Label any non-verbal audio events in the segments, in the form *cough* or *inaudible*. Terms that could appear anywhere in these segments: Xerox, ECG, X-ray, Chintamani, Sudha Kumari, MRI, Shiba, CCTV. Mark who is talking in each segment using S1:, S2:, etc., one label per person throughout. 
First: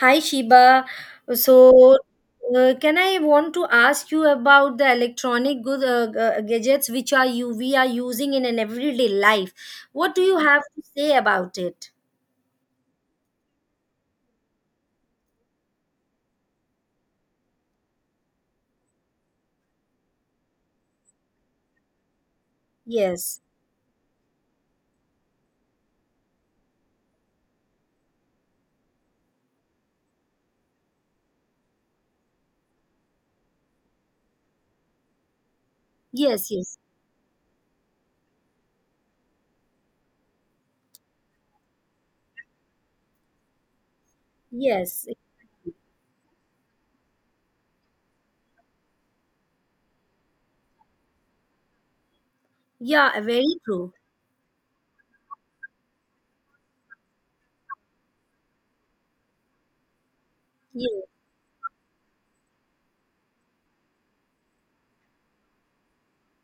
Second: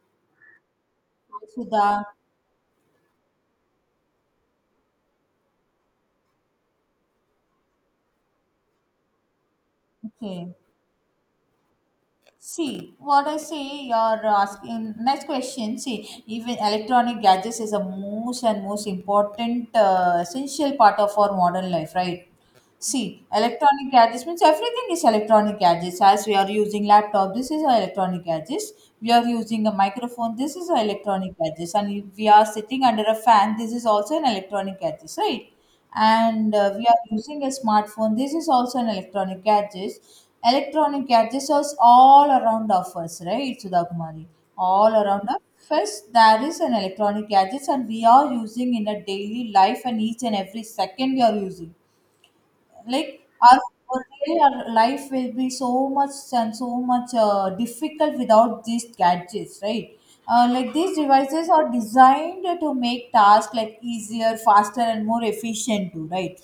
S1: Hi Shiba. So,
S2: Sudha.
S1: can I want to ask you about the electronic gadgets which are you we are using in an everyday life? What do you
S2: Okay.
S1: have to say about it?
S2: See, what I say, you're asking next question. See, even electronic gadgets is a most and most important essential part of our modern life, right? See,
S1: Yes,
S2: electronic gadgets means everything is electronic gadgets. As we are using laptop, this is our electronic gadgets. We are using a microphone, this is our electronic gadgets. And if we are sitting under a fan, this is also an electronic gadget, right?
S1: yes,
S2: And
S1: yes,
S2: we are using a smartphone, this is also an electronic gadget. Electronic gadgets are all around of us, right, Sudha Kumari? All
S1: yes.
S2: around us. First, there is an electronic gadgets and we are using in a daily life, and each and every second we are using,
S1: Yeah,
S2: like,
S1: very
S2: our
S1: true.
S2: our day, our life will be so much and so much difficult without these gadgets, right? Like, these
S1: Yes,
S2: devices are designed to make tasks, like, easier, faster and more efficient too, right?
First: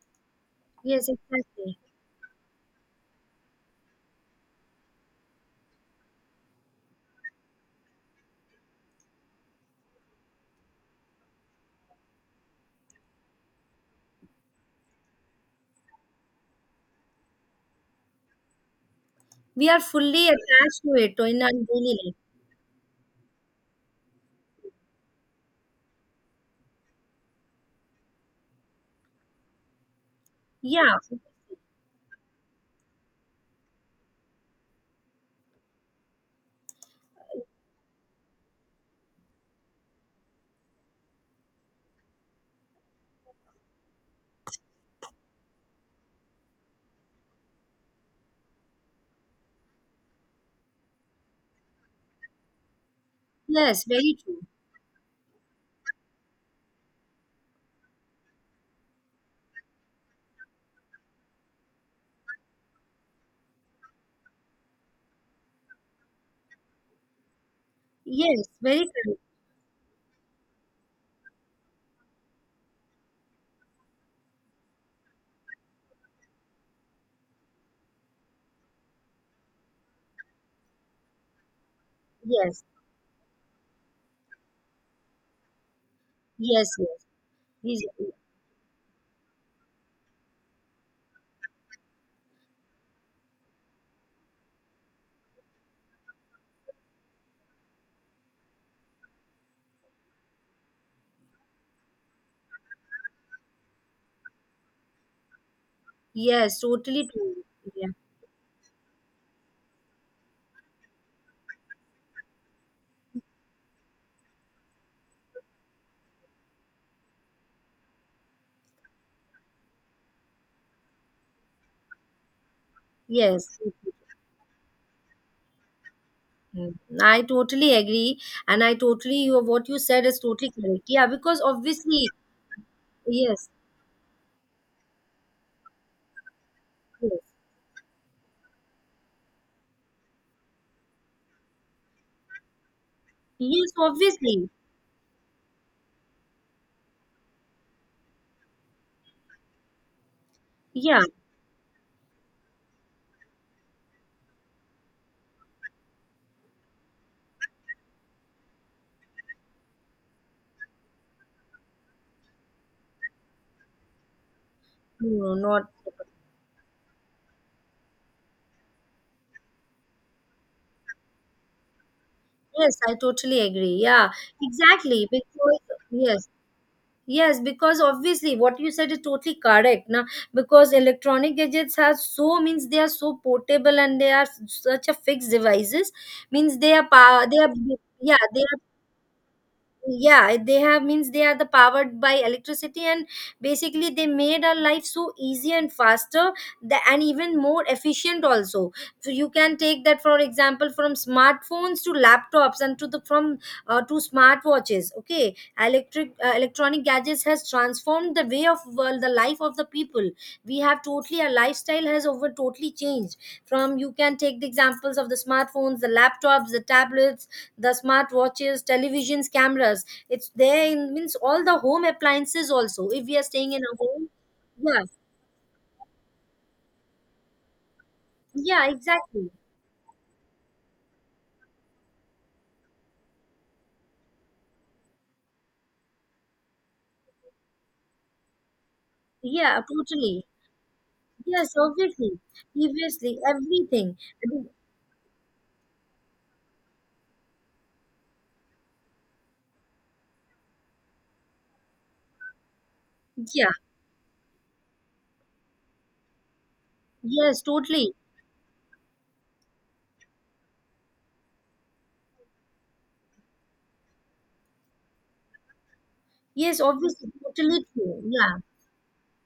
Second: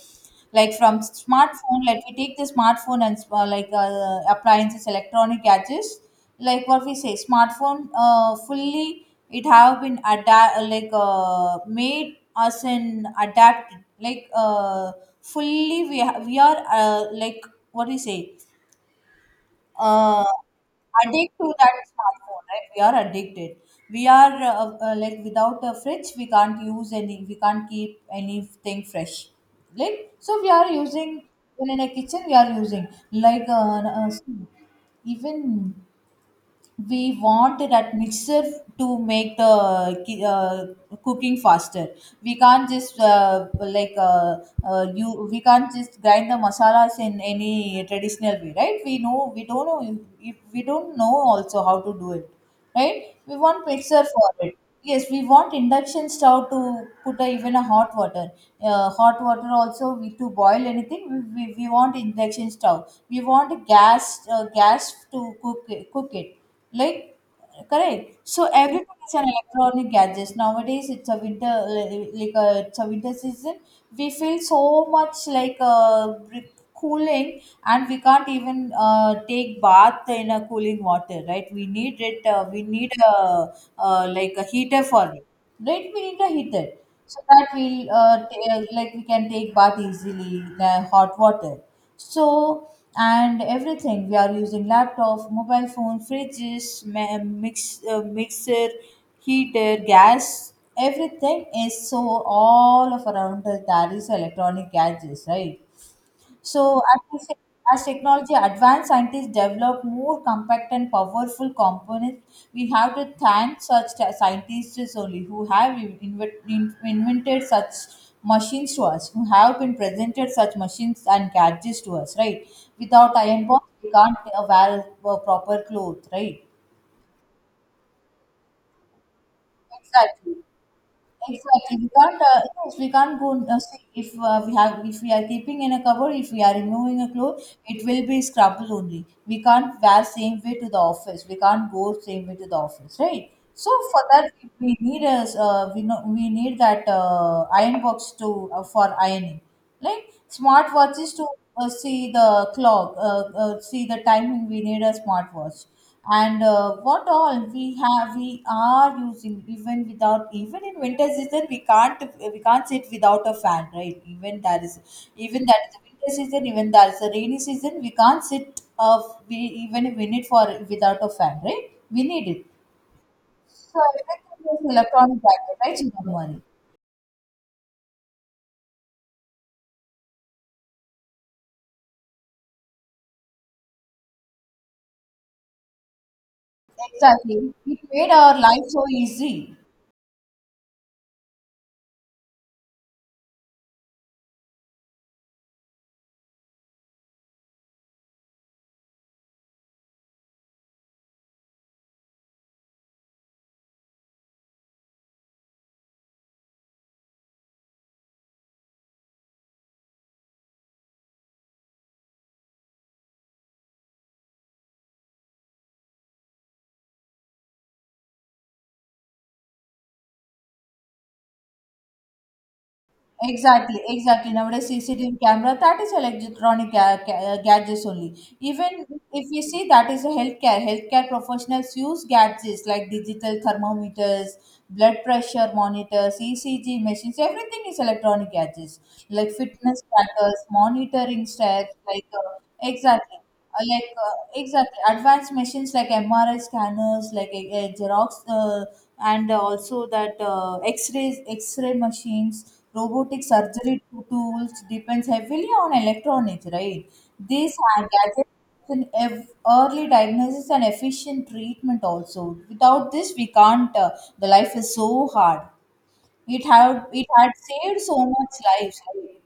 S2: Like, from
S1: yes, exactly.
S2: smartphone, like, we take the smartphone and appliances, electronic gadgets, like, what we say, smartphone fully it have been adapt, like made us an adapt, like fully we we are like, what do you say,
S1: We are fully
S2: uh,
S1: attached to it
S2: addicted
S1: in our
S2: to that
S1: daily life.
S2: smartphone, right? We are addicted. We are like, without a fridge we can't use any, we can't keep anything fresh, like. So we are
S1: Yeah,
S2: using, when in a kitchen we are using, like even we want that mixer to make the cooking faster. We can't just you, we can't just grind the masalas in any traditional way, right? We know, we don't know if, we don't know also how to do it, right? We want
S1: yes,
S2: mixer
S1: very
S2: for
S1: true.
S2: it. Yes, we want induction stove to put a, even a hot water, hot water also, we to boil anything we want induction stove. We want a gas gas to cook it, cook it, like, correct.
S1: Yes,
S2: So
S1: very
S2: everything is
S1: true.
S2: an electronic gadgets nowadays. It's a winter like, it's a winter season. We feel so much, like, re- cooling, and we can't even take bath in a cooling water, right? We need it. We
S1: Yes,
S2: need a, like a heater for it. Red vinegar
S1: yes,
S2: heated,
S1: yes.
S2: so that
S1: Yes,
S2: we'll
S1: yes,
S2: uh, t- uh, like, we can take bath easily, the hot water. So, and everything we are using: laptop, mobile phone, fridges, mixer, heater, gas. Everything is so all of around us. That is electronic gadgets, right?
S1: yes,
S2: So as,
S1: totally true.
S2: as
S1: Yeah.
S2: technology advanced, scientists develop more compact and powerful components. We have to thank such scientists only who have invented such machines to us, who have been presented such machines and gadgets to us, right? Without iron
S1: Yes.
S2: box, we can't wear proper clothes, right?
S1: Mm, I totally agree, and I totally you what you said is
S2: Exactly.
S1: totally correct. Yeah, because
S2: Exactly. We
S1: obviously,
S2: can't. Yes, we can't go.
S1: yes,
S2: See, if we have, if we are keeping in a cupboard, if we are removing a
S1: yes,
S2: clothes, it will be scrubble only. We can't wear same way to the office. We can't go same way to the office, right?
S1: yes,
S2: So for that,
S1: obviously,
S2: we need a. We know we need that iron box to for ironing. Like
S1: yeah,
S2: smartwatches to see the clock, see the timing. We need a smartwatch, and what all we have, we are using even without even in winter season. We can't sit without a fan, right?
S1: no, no,
S2: Even that
S1: not
S2: is a winter season. Even that is a rainy season. We can't sit, we, even if we need for without a fan, right? We need it.
S1: yes, I totally agree.
S2: So
S1: Yeah,
S2: everything is
S1: exactly,
S2: electronic
S1: because
S2: packet, right,
S1: yes,
S2: Chintamani?
S1: yes, because obviously what you said is totally correct. Now, because electronic gadgets are so, means they are so portable and they are such a fixed devices, means they
S2: Exactly.
S1: are,
S2: It made
S1: yeah,
S2: our
S1: they are
S2: life so easy.
S1: yeah, they have, means they are the powered by electricity, and basically they made our life so easy and faster, and even more efficient also. So you can take that for example from smartphones to laptops and to the from to smartwatches. Okay, electric electronic gadgets has transformed the way of, well, the life of the people. We have totally, our lifestyle has over totally changed. From you can take the examples of the smartphones, the laptops, the tablets, the smartwatches, televisions, cameras, it's there in means all the home appliances also if we are staying in a
S2: Exactly,
S1: home.
S2: exactly. Nowadays,
S1: Yeah,
S2: CCTV camera, that is electronic gadgets only.
S1: yeah,
S2: Even if
S1: exactly.
S2: you see, that is a healthcare, professionals use gadgets like digital thermometers, blood pressure monitors, ECG machines. Everything is electronic gadgets, like
S1: Yeah,
S2: fitness
S1: totally.
S2: trackers, monitoring
S1: Yes,
S2: steps. Like,
S1: obviously. Obviously
S2: exactly,
S1: everything.
S2: exactly, advanced machines like MRI scanners, like a Xerox, and also that X-rays, X-ray machines, robotic
S1: Yeah,
S2: surgery tools depends heavily on electronics, right?
S1: yes,
S2: These are
S1: totally.
S2: gadgets in early diagnosis and efficient treatment also. Without this, we can't. The life is so hard. It
S1: Yes,
S2: had it
S1: obviously,
S2: had
S1: totally
S2: saved
S1: true.
S2: so much
S1: Yeah,
S2: lives, right?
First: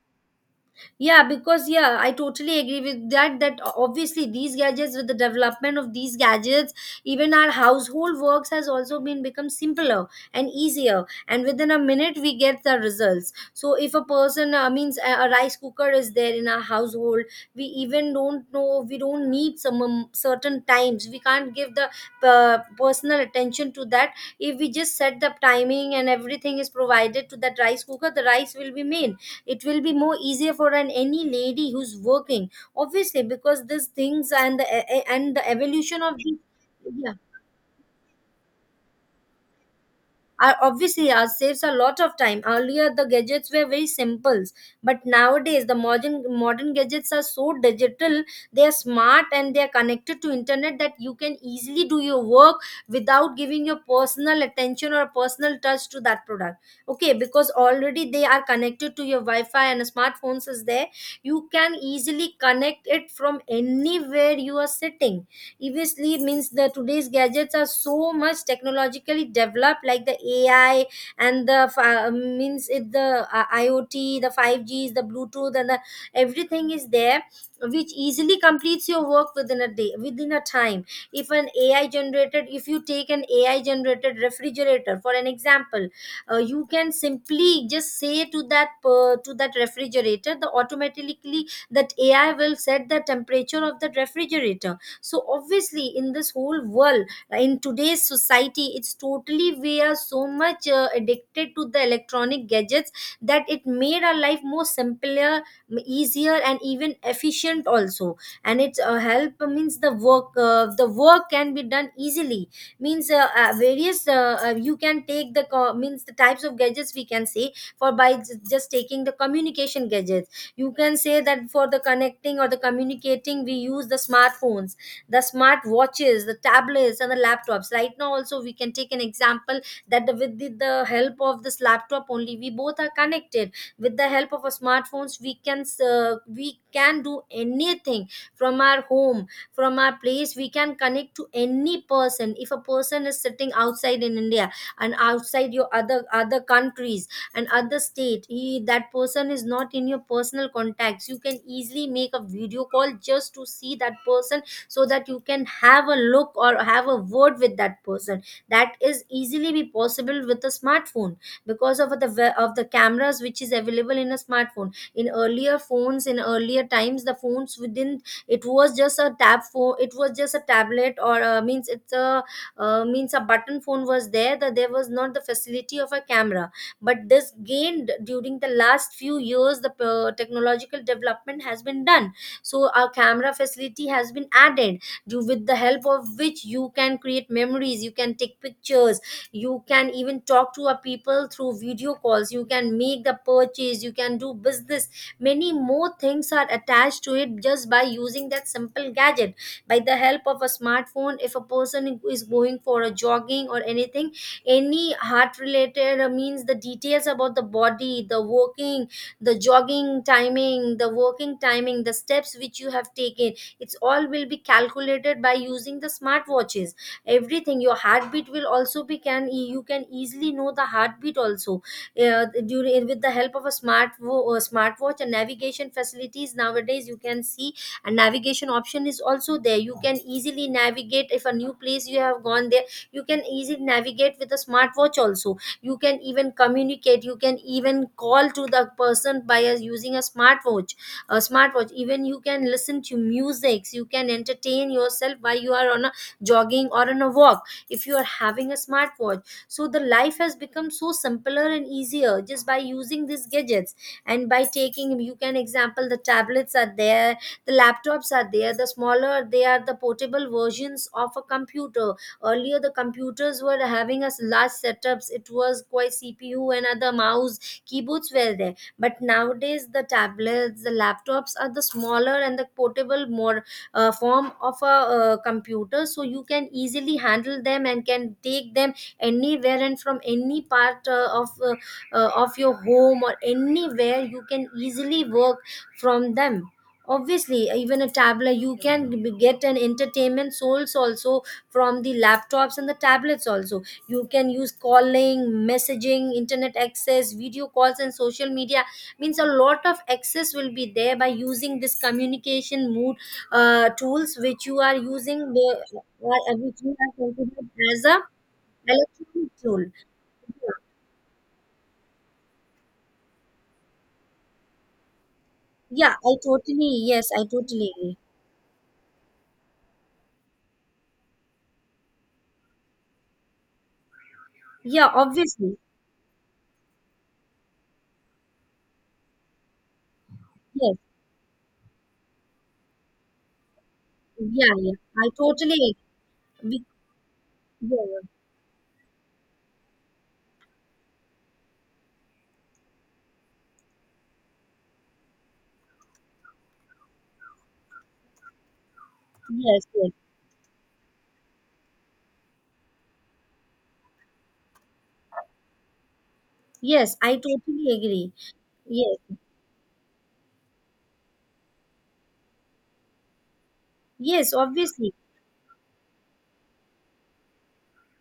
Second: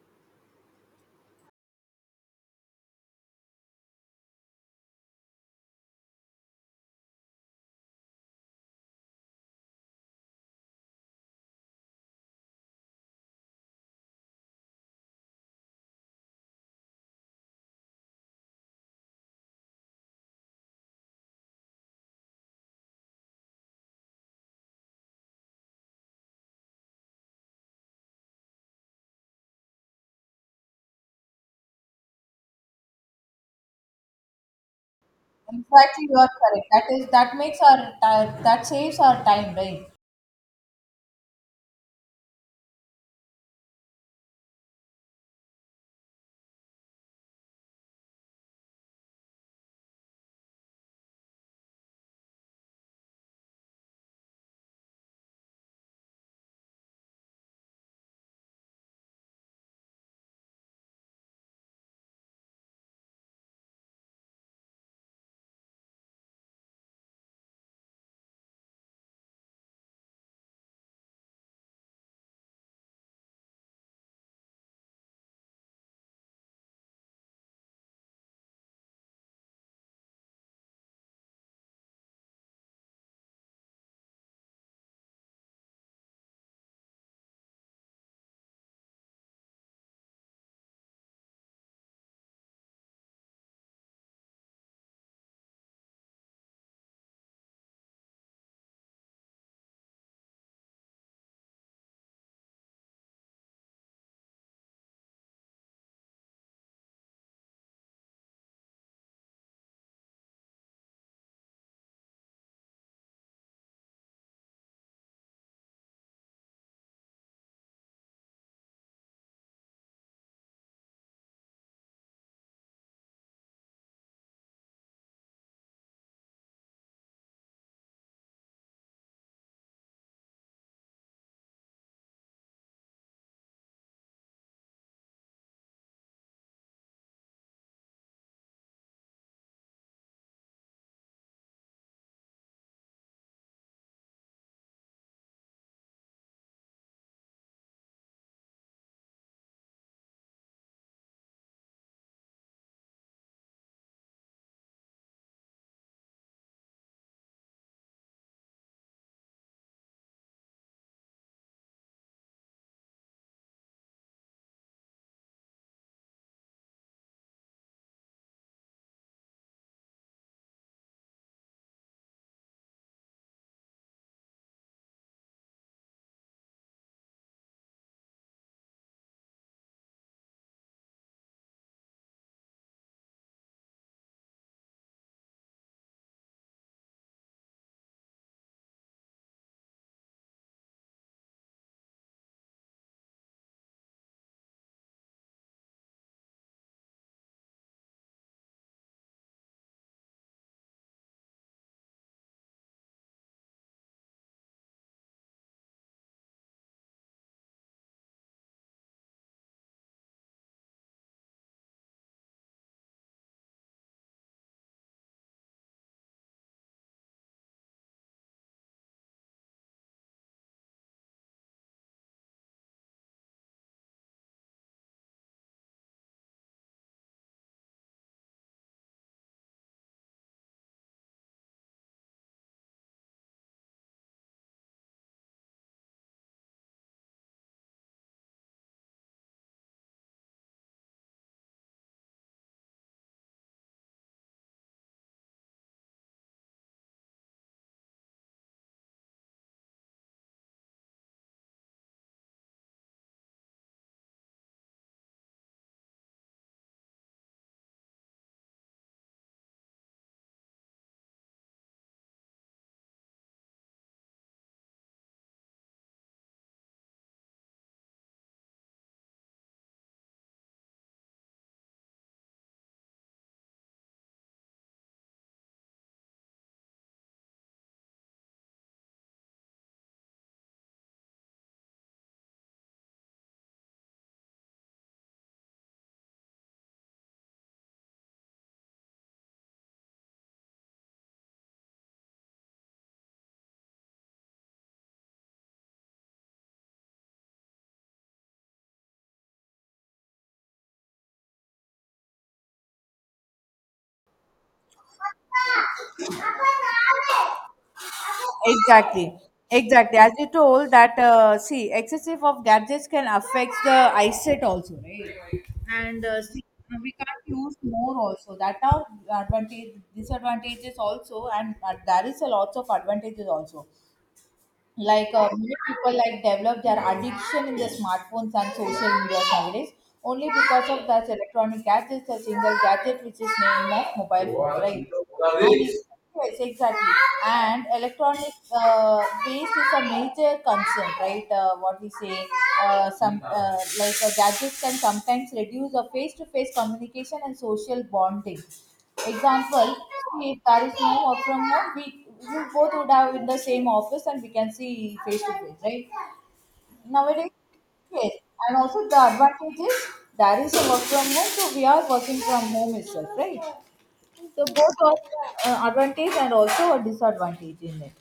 S1: yeah, because yeah, I totally agree with that, that obviously these gadgets, with the development of these gadgets, even our household works has also been become simpler and easier. And within a minute, we get the results. So if a person, means a rice cooker is there in our household, we even don't know we don't need some certain times. We can't give the personal attention to that. If we just set the timing and everything is provided to that rice cooker, the rice will be made, it will be more easier for an any lady who's working, obviously because these things and the and the evolution
S2: Exactly,
S1: of
S2: you are
S1: the,
S2: correct. That is
S1: yeah,
S2: that makes our ti- that saves our time, right?
S1: are obviously, saves a lot of time. Earlier, the gadgets were very simple, but nowadays the modern gadgets are so digital. They are smart and they are connected to internet that you can easily do your work without giving your personal attention or personal touch to that product. Okay, because already they are connected to your Wi-Fi and smartphones is there. You can easily connect it from anywhere you are sitting, obviously means the today's gadgets are so much technologically developed like the AI and means it, the IoT, the 5Gs, the Bluetooth, and the, everything is there which easily completes your work within a day, within a time. If an AI generated, if you take an AI generated refrigerator for an example, you can simply just say to that per to that refrigerator, the automatically that AI will set the temperature of that refrigerator. So obviously in this whole world, in today's society, it's totally, we are so much addicted to the electronic gadgets, that it made our life more simpler, easier, and even efficient also. And it's help means the work can be done easily, means various, you can take means the types of gadgets. We can say for by just taking the communication gadgets, you can say that for the connecting or the communicating we use the smartphones, the smart watches, the tablets, and the laptops. Right now also we can take an example that with the help of this laptop only we both are connected. With the help of our smartphones we can do anything from our home, from our place. We can connect to any person. If a person is sitting outside in India and outside your other countries and other state, he, that person is not in your personal contacts, you can easily make a video call just to see that person, so that you can have a look or have a word with that person. That is easily be possible with a smartphone because of the cameras which is available in a smartphone. In earlier phones, in earlier times, the phones within, it was just a tab phone, it was just a tablet, or means it's a, means a button phone was there, that there was not the facility of a camera. But this gained during the last few years, the technological development has been done, so a camera facility has been added, do with the help of which you can create memories, you can take pictures, you can even talk to a people through video calls, you can make the purchase, you can do business, many more things are attached to it just by using that simple gadget. By the help of a smartphone, if a person is going for a jogging or anything, any heart related, means the details about the body, the working, the jogging timing, the working timing, the steps which you have taken, it's all will be calculated by using the smartwatches. Everything, your heartbeat will also be, can, you can easily know the heartbeat also, during with the help of a smartwatch. And navigation facilities nowadays, you can see a navigation option is also there. You can easily navigate, if a new place you have gone there, you can easily navigate with a smartwatch also. You can even communicate, you can even call to the person by using a smartwatch. A smartwatch, even you can listen to music, you can entertain yourself while you are on a jogging or on a walk if you are having a smartwatch. So the life has become so simpler and easier just by using these gadgets. And by taking, you can example, the tablets are there, the laptops are there, the smaller they are, the portable versions of a computer. Earlier the computers were having us large setups, it was quite CPU and other mouse, keyboards were there, but nowadays the tablets, the laptops are the smaller and the portable more form of a computer, so you can easily handle them and can take them anywhere. And from any part of your home or anywhere you can easily work from them. Obviously, even a tablet you can get an entertainment source also from the laptops and the tablets also. You can use calling, messaging, internet access, video calls, and social media, means a lot of access will be there by using this communication mode tools which you are using, which you are considered as a
S2: Exactly,
S1: electronic tool.
S2: exactly. As you told that, see, excessive of gadgets can affect the eyesight also, right?
S1: Yeah,
S2: And
S1: I
S2: see,
S1: totally,
S2: we
S1: yes, I
S2: can't use
S1: totally agree.
S2: more also. That are advantage disadvantages also, and there is a lots of advantages also.
S1: Yeah,
S2: Like
S1: obviously.
S2: many people like develop their addiction in the smartphones and social media nowadays, only because
S1: Yes.
S2: of that electronic gadgets, a single gadget which is named as mobile
S1: Yeah,
S2: phone,
S1: yeah,
S2: right,
S1: I
S2: and
S1: totally
S2: yes,
S1: agree. Be-,
S2: exactly. And
S1: yeah, yeah.
S2: electronic waste is a major concern, right? What we say, some gadgets can sometimes reduce a face-to-face communication and social bonding.
S1: Yes,
S2: Example,
S1: yes,
S2: if there is no work from home, we both would have in the same office and we can see face to face, right?
S1: yes, I
S2: Nowadays,
S1: totally agree.
S2: yes. And also the
S1: Yes.
S2: advantage is there is a work from home, so we are working from home itself, right?
S1: Yes,
S2: So both
S1: obviously.
S2: are advantage and also a disadvantage in it.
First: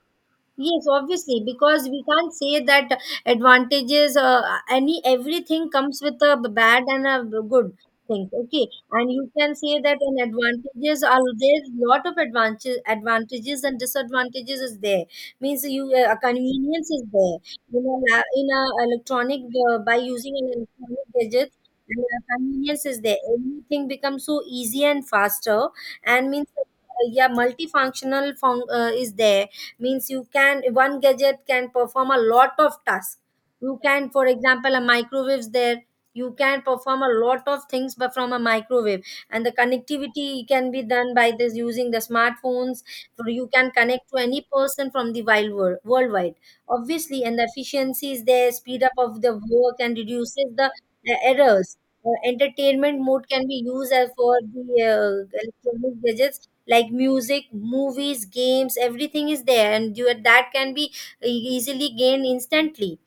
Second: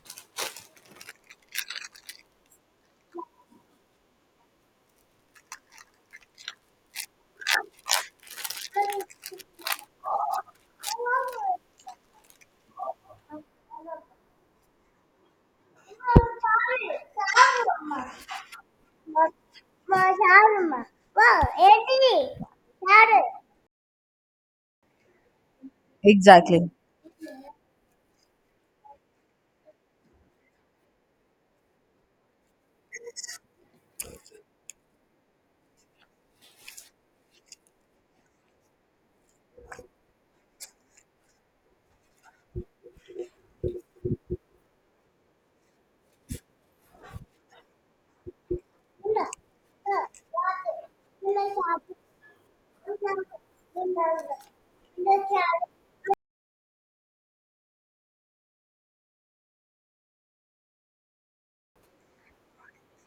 S1: Yes, obviously, because we can't say that advantages, any everything comes with a bad and a good thing. Okay, and you can say that in advantages are there, lot of advantages, advantages and disadvantages is there. Means you, a convenience is there in a electronic, by using an electronic gadget. And convenience is there. Everything becomes so easy and faster, and means
S2: Exactly.
S1: yeah, multifunctional is there, means you can one gadget can perform a lot of tasks. You can for example a microwave's there, you can perform a lot of things but from a microwave. And the connectivity can be done by this using the smartphones. So you can connect to any person from the wild world worldwide, obviously. And the efficiency is there, speed up of the work and reduces the errors. Entertainment mode can be used as for the electronic gadgets like music, movies, games, everything is there and you, that can be e-, easily gained instantly.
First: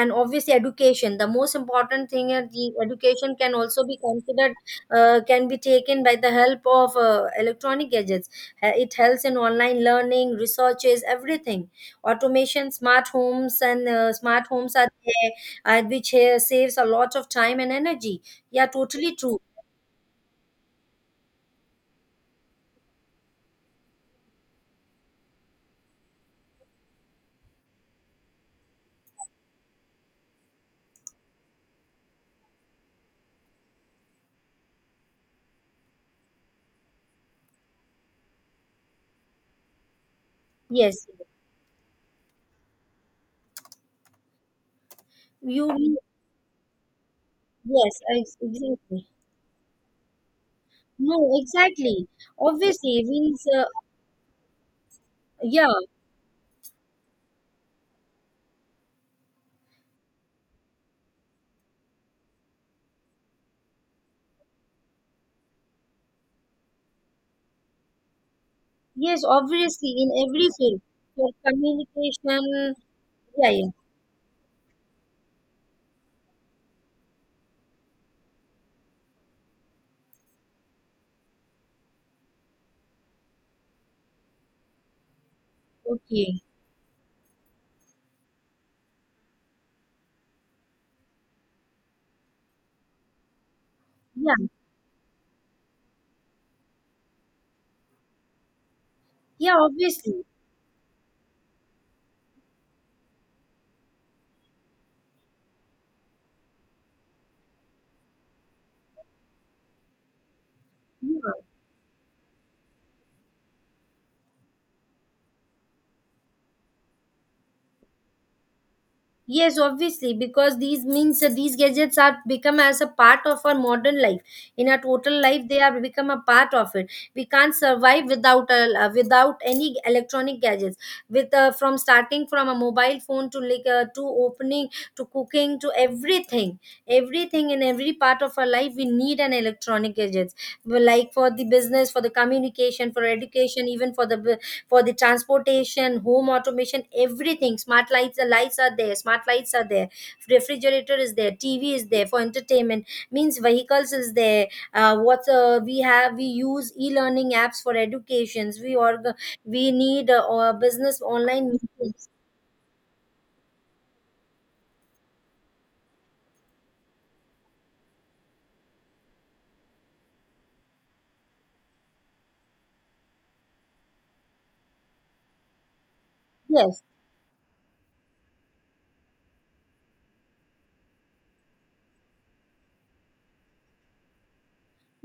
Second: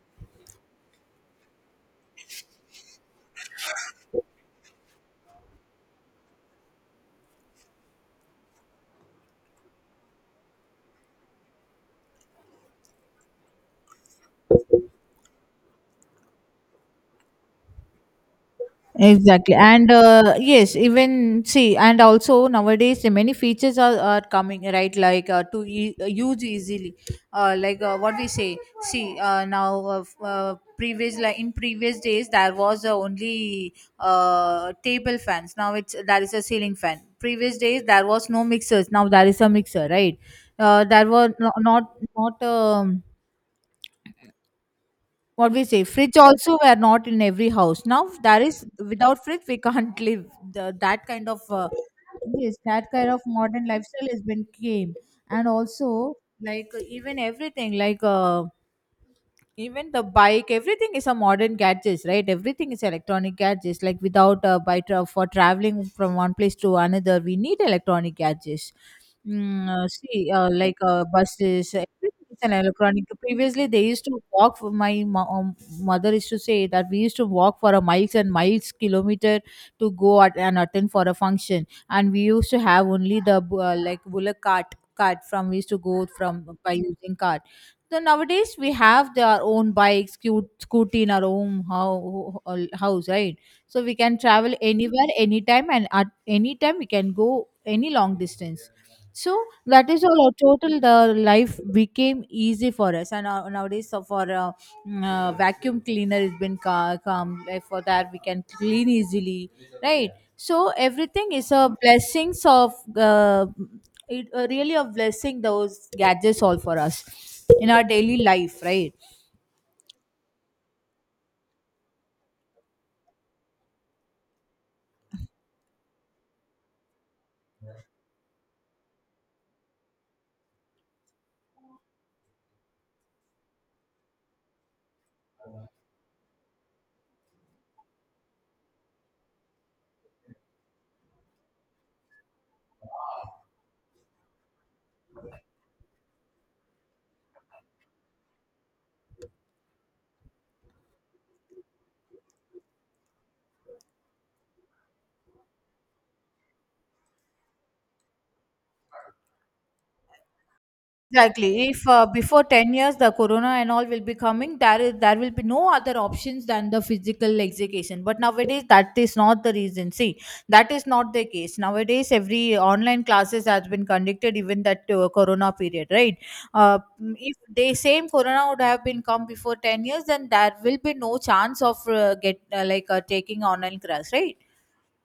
S1: And obviously, education, the most important thing is the education can also be considered, can be taken by the help of electronic gadgets. It helps in online learning, researches, everything, automation, smart homes, and smart homes are there, which saves a lot of time and energy. Yeah, totally true.
S2: Exactly. And yes, even see, and also nowadays the many features are coming, right? Like to use easily. Like what we say, see, now previous, like in previous days, there was only table fans. Now it's, there is a ceiling fan. Previous days, there was no mixers. Now there is a mixer, right?
S1: Yes.
S2: There were not, what we say
S1: You,
S2: fridge also were not in every house.
S1: yes,
S2: Now
S1: ex-
S2: there is,
S1: exactly.
S2: without fridge we *laughs* can't live. That kind
S1: No,
S2: of
S1: exactly.
S2: yes, that
S1: Obviously,
S2: kind of
S1: means,
S2: modern lifestyle has been came. And
S1: yeah,
S2: also, like, even everything, like even the bike, everything is a modern gadgets, right? Everything is electronic gadgets, like without a bike for traveling from one place to another we need electronic gadgets.
S1: yes, obviously, in
S2: See,
S1: every field, for
S2: buses, everything is an
S1: communication,
S2: electronic.
S1: yeah,
S2: Previously,
S1: yeah,
S2: they used to walk for, my mother used to say that we used to walk for a miles and miles, kilometer, to go at, and attend for a function, and we used to have only the like bullock cart, from we used to go
S1: okay,
S2: from by using cart. So nowadays we have their own bikes, cute scooty in our own house, right? So we can
S1: yeah,
S2: travel anywhere, anytime, and at any time we can go any long distance. So
S1: yeah,
S2: that is
S1: obviously,
S2: all. Our total, the life became easy for us, and now nowadays, so for vacuum cleaner has been come, like, for that we can clean easily, right? So
S1: yeah.
S2: everything is a blessings of it really a blessing, those gadgets all for us in our daily life, right?
S1: Yes, obviously, because these means that these gadgets are become as a part of our modern life. In our total life, they are become a part of it. We can't survive without any electronic gadgets. With from starting from a mobile phone to to opening to cooking to everything, everything in every part of our life, we need an electronic gadgets. Well, like for the business, for the communication, for education, even for the transportation, home automation, everything. Smart lights, the lights are there. Smart lights are there. Refrigerator is there. TV is there for entertainment. Means vehicles is there. What we have, we use e-learning apps for educations. We need business online
S2: Exactly. If
S1: meetings.
S2: before 10 years the corona and all will be coming, there will be no other options than the physical education. But nowadays that is not the reason. See, that is not the case. Nowadays every online classes has been conducted even that corona period, right? Uh,
S1: Yes.
S2: if the same corona would have been come before 10 years, then there will be no chance of get taking online class, right?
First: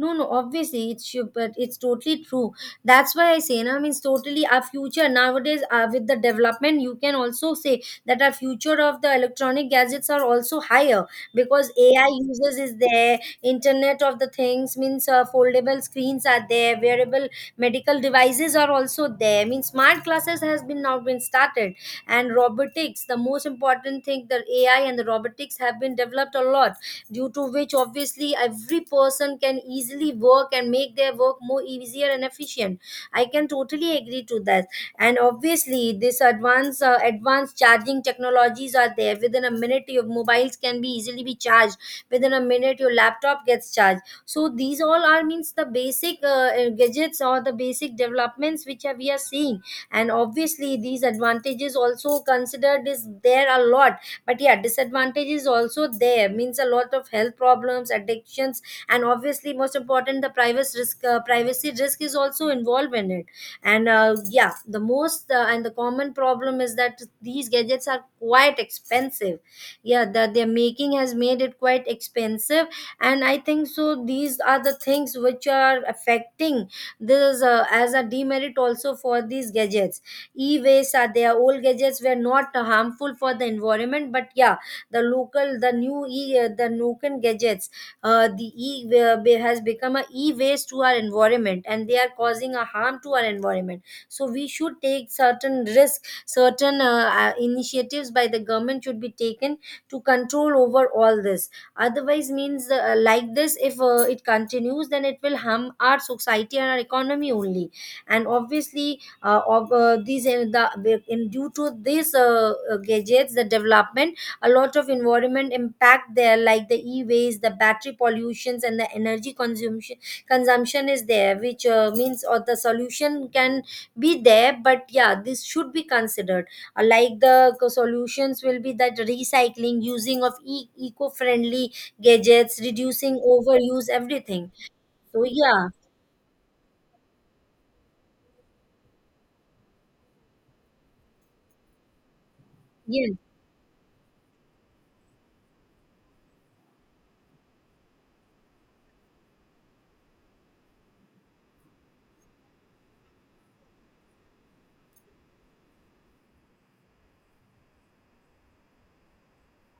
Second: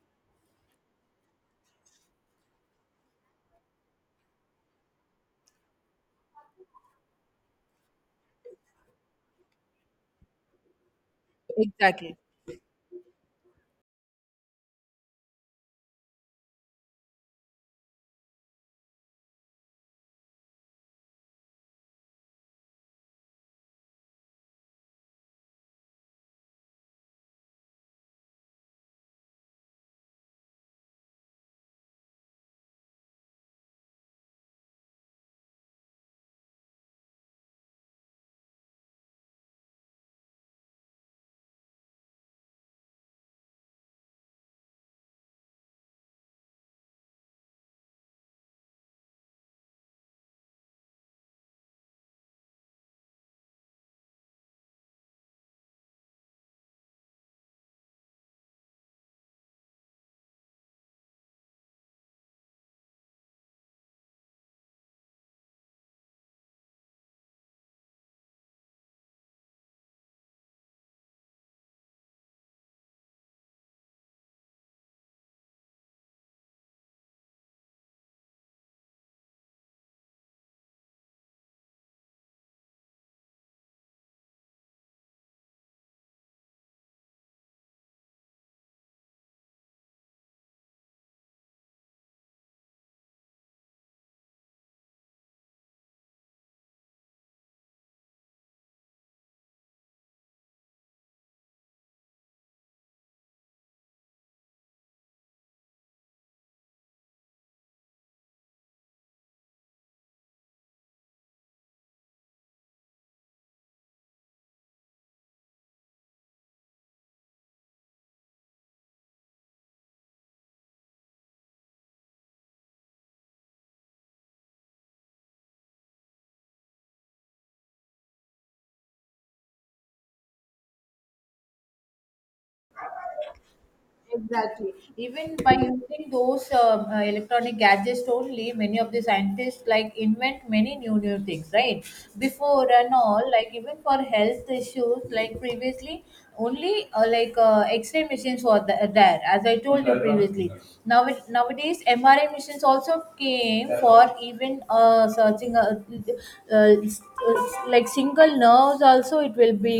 S1: No, no, obviously it's true, but it's totally true. That's why I say, na, means totally our future nowadays with the development, you can also say that our future of the electronic gadgets are also higher because AI
S2: Exactly.
S1: users is there, Internet of the things means foldable screens are there, wearable medical devices are also there. I mean, smart classes has been now been started, and robotics, the most important thing, the AI and the robotics have been developed a lot, due to which obviously every person can easily work and make their work more easier and efficient. I can totally agree to that. And obviously this advanced charging technologies are there. Within a minute your mobiles can be easily be charged, within a minute your laptop gets charged. So these all are means the basic gadgets or the basic developments which are, we are seeing. And obviously these advantages also considered is there a lot, but yeah, disadvantage is also there, means a lot of health problems, addictions, and obviously most important the privacy risk is also involved in it. And yeah, the most, and the common problem is that these gadgets are quite expensive. Yeah, the, their making has made it quite expensive. And I think so these are the things which are affecting this as a demerit also for these gadgets. E-waste are there. Old gadgets were not harmful for the environment, but yeah, the local, the new e the Nokian gadgets, has become a e-waste to our environment, and they are causing a harm to our environment. So we should take certain risk, certain initiatives by the government should be taken to control over all this. Otherwise means like this, if it continues, then it will harm our society and our economy only. And obviously of these in the in due to these gadgets the development, a lot of environment impact there like the e-waste, the battery pollutions, and the energy consumption is there, which means or the solution can be there, but yeah, this should be considered. Like the solutions will be that recycling, using of eco-friendly gadgets, reducing overuse, everything.
S2: Exactly.
S1: So
S2: Even by
S1: yeah.
S2: using those electronic gadgets only, many of the scientists like invent many new things, right? Before and
S1: Yes.
S2: all, like even for health issues, like previously, only X-ray machines were there, as I told you previously. Now nowadays, MRI machines also came for even searching uh, s- like single nerves. Also, it will be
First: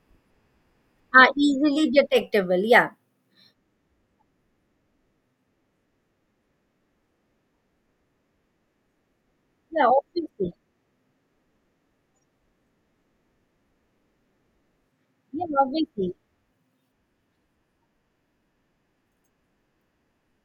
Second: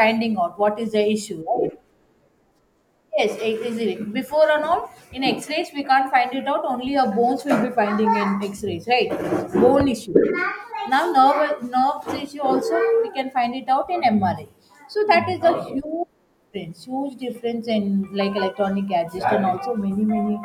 S2: finding out what is the
S1: Are
S2: issue, right?
S1: easily detectable, yeah.
S2: Yes, easily. Before and all, in X-rays we can't find it out. Only our bones will be finding in X-rays, right?
S1: Yeah,
S2: Bone issue.
S1: obviously.
S2: Now nerve issue also we can find it out in MRI. So that is
S1: Yeah,
S2: a
S1: obviously.
S2: huge difference in like electronic gadgets and also many, many.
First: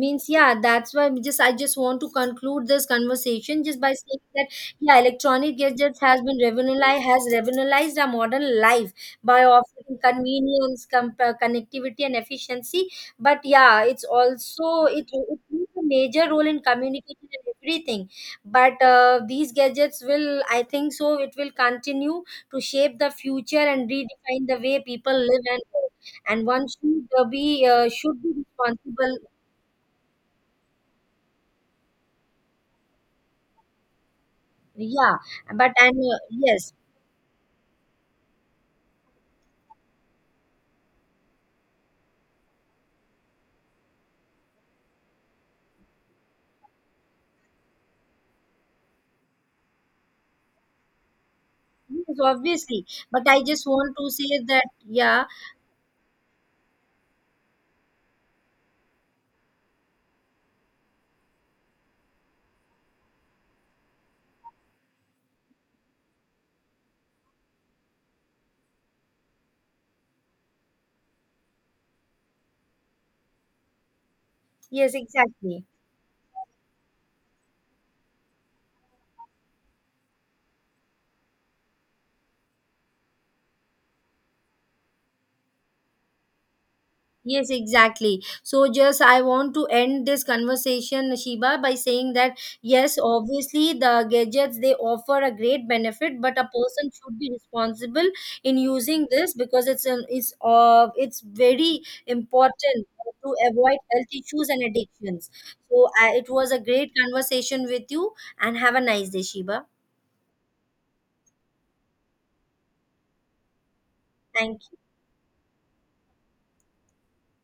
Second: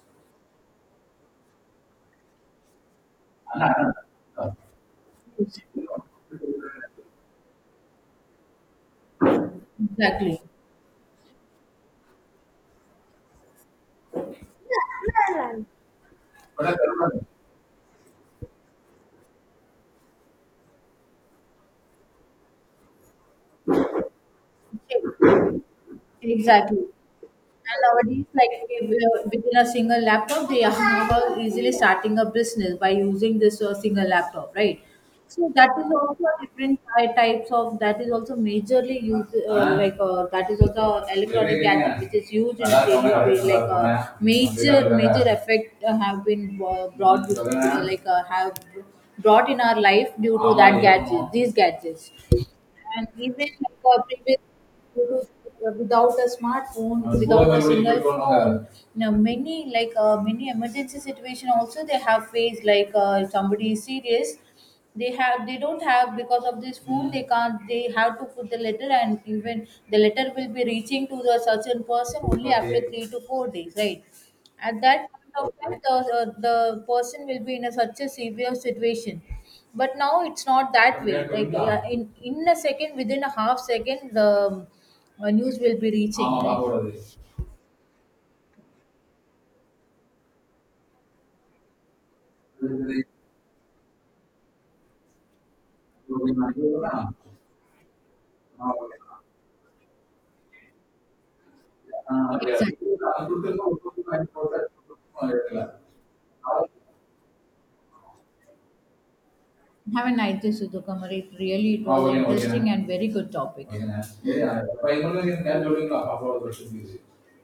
S1: Means yeah, that's why we just I just want to conclude this conversation just by saying that yeah, electronic gadgets has revolutionized our modern life by offering
S2: Exactly.
S1: convenience, connectivity, and efficiency. But yeah, it's also it plays a major role in communication and everything. But these gadgets will, I think so, it will continue to shape the future and redefine the way people live and work. And one
S2: Exactly.
S1: should be
S2: And
S1: should
S2: nowadays,
S1: be
S2: like if,
S1: responsible.
S2: within a single laptop, they are easily starting a business by using this single laptop, right?
S1: Yeah,
S2: So that
S1: but
S2: is
S1: and
S2: also a
S1: yes,
S2: different types of, that is also majorly used, that is also electronic gadget which is used in a daily way, like major major effect have been brought with, have brought in our life due to that gadget, these gadgets.
S1: yes, obviously.
S2: And
S1: But I
S2: even
S1: just
S2: like,
S1: want to say
S2: previous
S1: that, yeah,
S2: photos, without a smartphone, without a single phone, many, like many emergency situation also they have faced, like if somebody is serious. They don't have because of this phone, they can't they have to put the letter, and even the letter will be reaching to the certain person only after, okay, 3 to 4 days, right? At
S1: yes,
S2: that point of
S1: exactly.
S2: time, the person will be in a, such a severe situation. But now it's not that way, like in a second, within a half second the um, news will be reaching,
S1: Yes, exactly. So, just I want to end this conversation, Shiba, by saying that yes,
S2: like,
S1: obviously, the gadgets they offer a great benefit, but a person should be responsible in using this because it's an it's very
S2: exactly
S1: important to
S2: *laughs*
S1: avoid health issues and addictions. So, I it was a great conversation with you, and have a nice day, Shiba.
S2: have a nice day, Sudhukamari. It was interesting and very good topic.
S1: Thank you.